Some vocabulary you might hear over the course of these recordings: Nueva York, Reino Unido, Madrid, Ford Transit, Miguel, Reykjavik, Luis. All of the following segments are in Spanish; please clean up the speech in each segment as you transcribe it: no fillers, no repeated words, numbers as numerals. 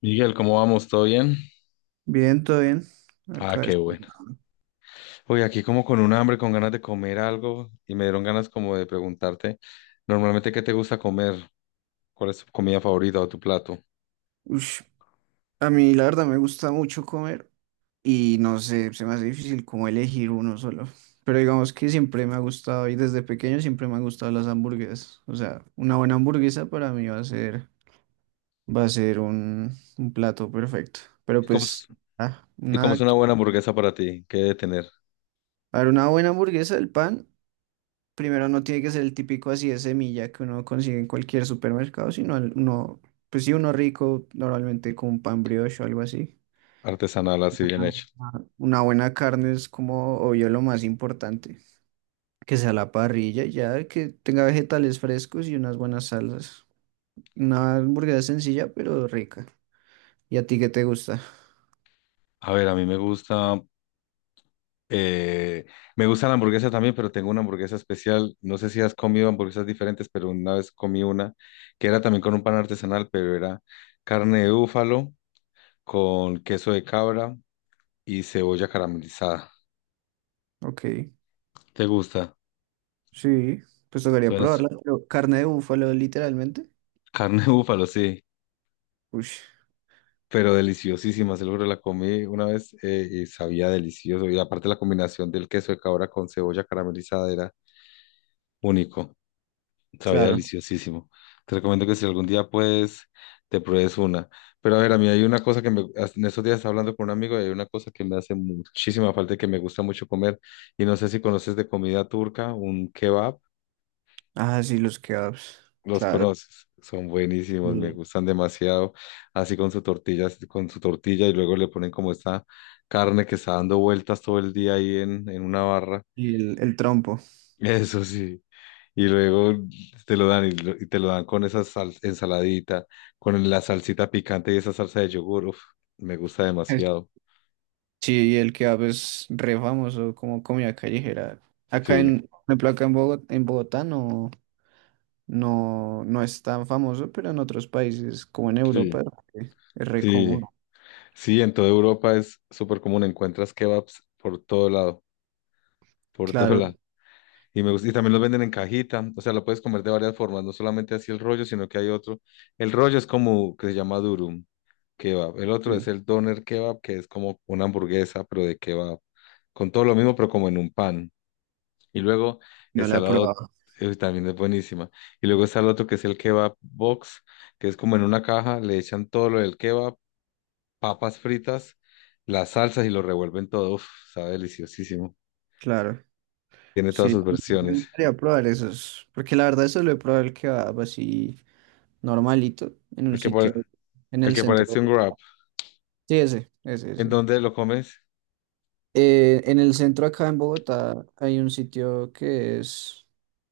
Miguel, ¿cómo vamos? ¿Todo bien? Bien, todo bien. Ah, Acá qué es... bueno. Uy, aquí como con un hambre, con ganas de comer algo y me dieron ganas como de preguntarte, normalmente, ¿qué te gusta comer? ¿Cuál es tu comida favorita o tu plato? Ush, a mí la verdad me gusta mucho comer y no sé, se me hace difícil como elegir uno solo. Pero digamos que siempre me ha gustado y desde pequeño siempre me han gustado las hamburguesas. O sea, una buena hamburguesa para mí va a ser, va a ser un, un plato perfecto. Pero ¿Y cómo es, pues, ah, y cómo es nada. una buena hamburguesa para ti? ¿Qué debe tener? A ver, una buena hamburguesa, el pan, primero no tiene que ser el típico así de semilla que uno consigue en cualquier supermercado, sino pues sí, uno rico, normalmente con un pan brioche o algo así. Artesanal, así bien hecho. Una buena carne es como, obvio, lo más importante. Que sea la parrilla, y ya que tenga vegetales frescos y unas buenas salsas. Una hamburguesa sencilla, pero rica. ¿Y a ti qué te gusta? A ver, a mí eh, me gusta la hamburguesa también, pero tengo una hamburguesa especial. No sé si has comido hamburguesas diferentes, pero una vez comí una que era también con un pan artesanal, pero era carne de búfalo con queso de cabra y cebolla caramelizada. Ok, ¿Te gusta? sí, pues tocaría Suena s- probarla. Pero carne de búfalo, literalmente. carne de búfalo, sí, Uy, pero deliciosísima. Seguro la comí una vez y sabía delicioso. Y aparte la combinación del queso de cabra con cebolla caramelizada era único. Sabía claro. deliciosísimo. Te recomiendo que si algún día puedes, te pruebes una. Pero a ver, a mí hay una cosa que en estos días estaba hablando con un amigo y hay una cosa que me hace muchísima falta y que me gusta mucho comer. Y no sé si conoces de comida turca, un kebab. Ah, sí, los kebabs. Los Claro. conoces, son buenísimos, me Sí. gustan demasiado. Así con su tortilla y luego le ponen como esta carne que está dando vueltas todo el día ahí en una barra. Y el trompo. Eso sí. Y luego te lo dan y, lo- y te lo dan con esa ensaladita, con la salsita picante y esa salsa de yogur. Uf, me gusta Es- demasiado. Sí, y el kebab es re famoso como comida callejera. Acá Sí, en, por ejemplo, acá en Bogotá no. No, no es tan famoso, pero en otros países, como en Europa, sí, eh, es re sí. común. Sí, en toda Europa es súper común. Encuentras kebabs por todo lado, por todo lado. Claro, Y me gusta, y también los venden en cajita, o sea, lo puedes comer de varias formas, no solamente así el rollo, sino que hay otro. El rollo es como que se llama durum kebab. El otro es sí, el doner kebab, que es como una hamburguesa, pero de kebab, con todo lo mismo, pero como en un pan. Y luego el no la he salado probado. También es buenísima. Y luego está el otro que es el kebab box, que es como en una caja, le echan todo lo del kebab, papas fritas, las salsas y lo revuelven todo. Uf, sabe deliciosísimo. Claro, Tiene todas sí, sus me versiones. gustaría probar esos, porque la verdad solo he probado el kebab así normalito, en un El que, pare- sitio, en el el que parece centro. un wrap. Sí, ese, ese, ¿En ese. dónde lo comes? En el centro acá en Bogotá hay un sitio que es,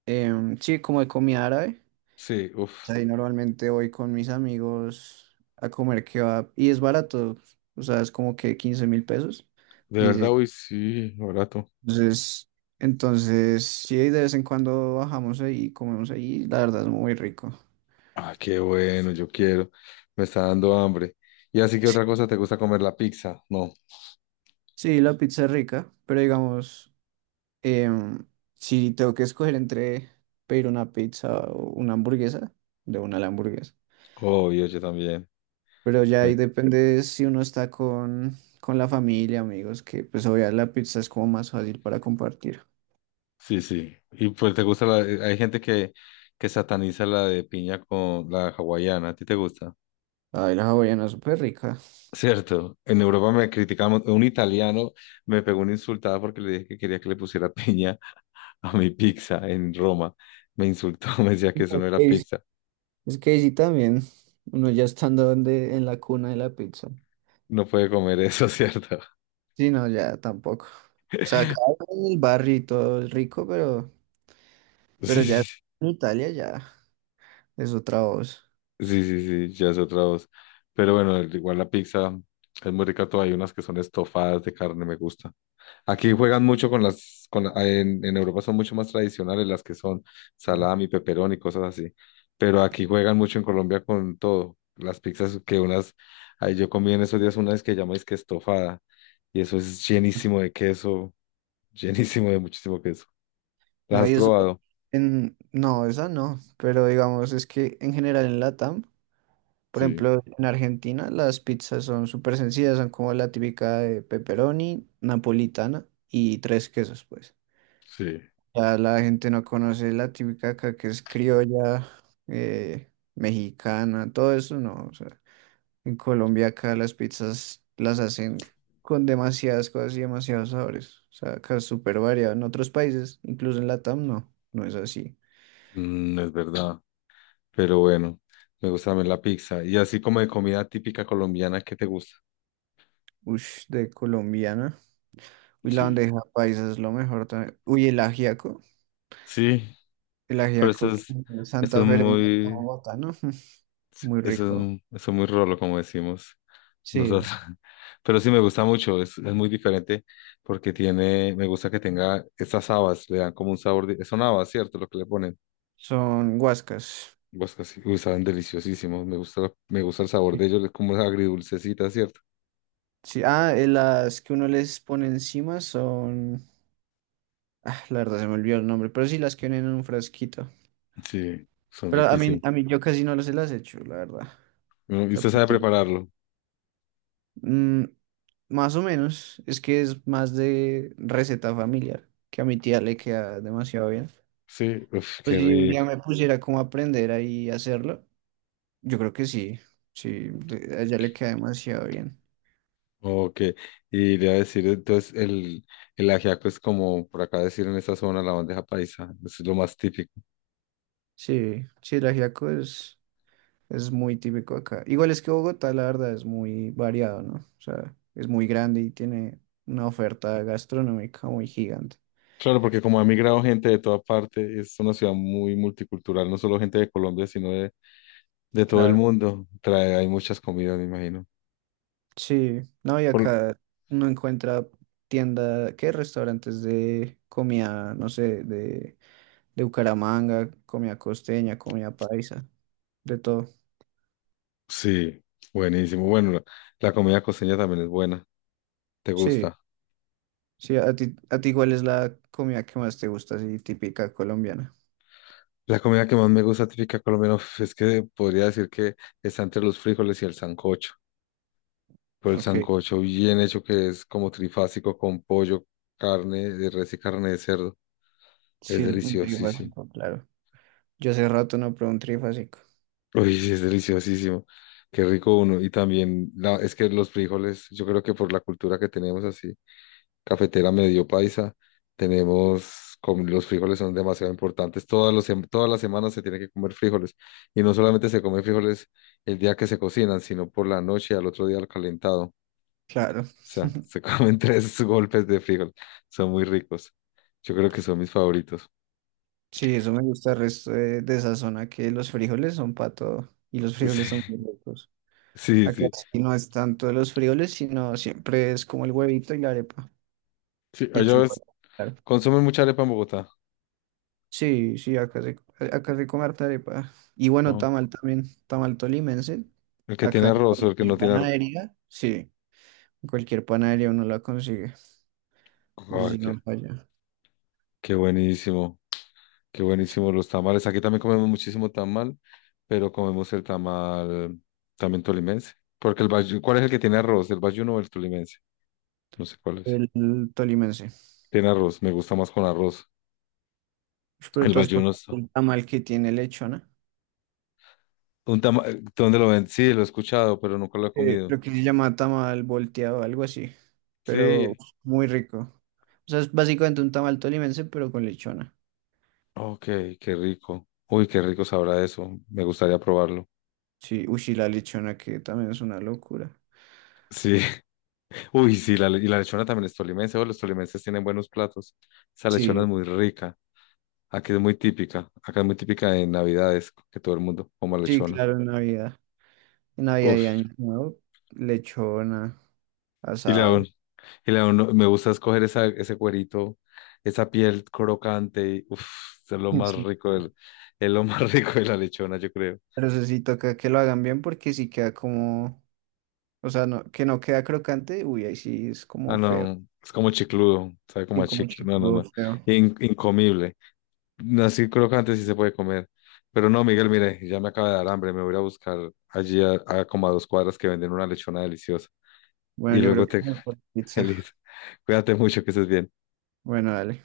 sí, como de comida árabe. Sí, uff, Ahí normalmente voy con mis amigos a comer kebab y es barato, o sea, es como que 15.000 pesos, de verdad, dice. uy, sí, barato. Entonces, entonces, sí, de vez en cuando bajamos ahí y comemos ahí, la verdad es muy rico. Ah, qué bueno, yo quiero. Me está dando hambre. Y así que otra cosa, ¿te gusta comer la pizza? No, Sí, la pizza es rica, pero digamos, em, si tengo que escoger entre pedir una pizza o una hamburguesa, de una la hamburguesa. obvio, yo también. Pero ya ahí Me- depende si uno está con la familia, amigos, que pues obviamente la pizza es como más fácil para compartir. Sí, sí. Y pues hay gente que sataniza la de piña con la hawaiana. ¿A ti te gusta? Ay, la hawaiana es súper rica. Cierto. En Europa me criticamos. Un italiano me pegó una insultada porque le dije que quería que le pusiera piña a mi pizza en Roma. Me insultó, me decía que eso no era Es- pizza. Es que sí también, uno ya estando donde, en la cuna de la pizza. No puede comer eso, ¿cierto? Sí, no, ya tampoco. O sea, acá en el barrio y todo es rico, Sí, pero ya sí, en Italia ya es otra voz. sí, sí, sí, ya es otra voz. Pero bueno, igual la pizza es muy rica, todavía hay unas que son estofadas de carne, me gusta. Aquí juegan mucho con las, con, en Europa son mucho más tradicionales las que son Sí. salami, peperón y cosas así. Pero aquí juegan mucho en Colombia con todo. Las pizzas que unas, ahí yo comí en esos días una vez que llamáis que estofada y eso es llenísimo de queso, llenísimo de muchísimo queso. ¿Las No, has y eso probado? en, no, esa no, pero digamos, es que en general en Latam, por Sí, ejemplo, en Argentina las pizzas son súper sencillas, son como la típica de pepperoni, napolitana y 3 quesos, pues. sí. Ya la gente no conoce la típica acá que es criolla, mexicana, todo eso no. O sea, en Colombia acá las pizzas las hacen con demasiadas cosas y demasiados sabores. O sea, acá es súper variado. En otros países, incluso en Latam, no, no es así. Mm, es verdad. Pero bueno, me gusta también la pizza. Y así como de comida típica colombiana, ¿qué te gusta? Ush, de colombiana. Uy, la Sí. bandeja paisa es lo mejor también. Uy, el ajiaco. Sí, El pero ajiaco que es eso Santa es Fe, muy, ¿no? Muy eso es, rico. un- eso es muy rolo, como decimos Sí, nosotros. Pero sí me gusta mucho, es muy diferente porque tiene, me gusta que tenga estas habas, le dan como un sabor de, son habas, ¿cierto? Lo que le ponen. son guascas. Pues casi, uy, saben deliciosísimos, me gusta el sabor de ellos, es como agridulcecita, ¿cierto? Sí, ah, las que uno les pone encima son... Ah, la verdad se me olvidó el nombre, pero sí las que vienen en un frasquito. Sí, son Pero a mí, riquísimos. a mí yo casi no se las hecho, la verdad. Bueno, O ¿y sea, usted para sabe mí, prepararlo? mm, más o menos, es que es más de receta familiar, que a mi tía le queda demasiado bien. Sí, uf, Pues qué si un rico. día me pusiera como a aprender ahí a hacerlo, yo creo que sí, sí, a ella le queda demasiado bien. Ok, y le iba a decir, entonces el ajiaco es como por acá decir en esa zona la bandeja paisa, es lo más típico. Sí, sí, el ajiaco es... Es muy típico acá. Igual es que Bogotá, la verdad, es muy variado, ¿no? O sea, es muy grande y tiene una oferta gastronómica muy gigante. Claro, porque como ha migrado gente de toda parte, es una ciudad muy multicultural, no solo gente de Colombia, sino de todo el Claro. mundo. Trae, hay muchas comidas, me imagino. Sí, no, y Por- acá uno encuentra tienda, ¿qué? Restaurantes de comida, no sé, de Bucaramanga, comida costeña, comida paisa, de todo. sí, buenísimo. Bueno, la comida costeña también es buena, ¿te Sí, gusta? sí, a ti ¿cuál es la comida que más te gusta, así típica colombiana? La comida que más me gusta típica colombiana uf, es que podría decir que está entre los frijoles y el sancocho. Pero el Ok, sancocho bien hecho que es como trifásico con pollo, carne de res y carne de cerdo. sí, Es el un deliciosísimo. trifásico, claro. Yo hace rato no pruebo un trifásico. Uy, sí, es deliciosísimo. Qué rico uno. Y también es que los frijoles, yo creo que por la cultura que tenemos así, cafetera medio paisa, tenemos, como los frijoles son demasiado importantes. Todas las semanas se tiene que comer frijoles. Y no solamente se come frijoles el día que se cocinan, sino por la noche, al otro día al calentado. Claro. Sea, se comen tres golpes de frijol. Son muy ricos. Yo creo que son mis favoritos. Sí, eso me gusta el resto de esa zona, que los frijoles son para todo y los frijoles son muy ricos. Sí, sí, Acá sí. sí no es tanto de los frijoles, sino siempre es como el huevito y la arepa Sí, y el allá ves, chocolate. Claro. consumen mucha arepa en Bogotá. Sí, sí, acá se come harta arepa. Y bueno, Oh. tamal también, tamal tolimense. El que tiene Acá en arroz o el que no cualquier tiene arroz. panadería, sí, en cualquier panadería uno la consigue. Eso Ay, sí, qué, no falla. qué buenísimo. Qué buenísimo los tamales. Aquí también comemos muchísimo tamal, pero comemos el tamal también tolimense. ¿Cuál es el que tiene arroz? ¿El bayuno o el tolimense? No sé cuál es. El, tolimense. Tiene arroz, me gusta más con arroz. Pero El tú has bayuno probado está. un tamal que tiene lechona. Un tama- ¿Dónde lo ven? Sí, lo he escuchado, pero nunca lo he Eh, comido. creo que se llama tamal volteado, algo así, pero Sí, muy rico. O sea, es básicamente un tamal tolimense, pero con lechona. ok, qué rico. Uy, qué rico sabrá eso. Me gustaría probarlo. Sí, uy, sí, la lechona que también es una locura. Sí, uy, sí, y la lechona también es tolimense. Oh, los tolimenses tienen buenos platos. Esa lechona es Sí, muy rica. Aquí es muy típica. Acá es muy típica en Navidades, que todo el mundo coma sí, lechona. claro, en Navidad. En Navidad y Uf, Año Nuevo, lechona, y la, asado. un- y la uno- me gusta escoger esa, ese cuerito, esa piel crocante. Y, uf, es lo más Sí. rico del, es lo más rico de la lechona, yo creo. Pero eso sí toca que lo hagan bien porque sí queda como, o sea, no, que no queda crocante, uy, ahí sí es Ah, como feo. no, es como chicludo, sabe como Sí, a como chicle. No, no, chiquito, no. feo. Incomible. No, sí, crocante sí se puede comer. Pero no, Miguel, mire, ya me acaba de dar hambre. Me voy a ir a buscar allí a, como a 2 cuadras que venden una lechona deliciosa. Bueno, Y yo creo luego que te... mejor pizza. Feliz. Cuídate mucho, que estés bien. Bueno, dale.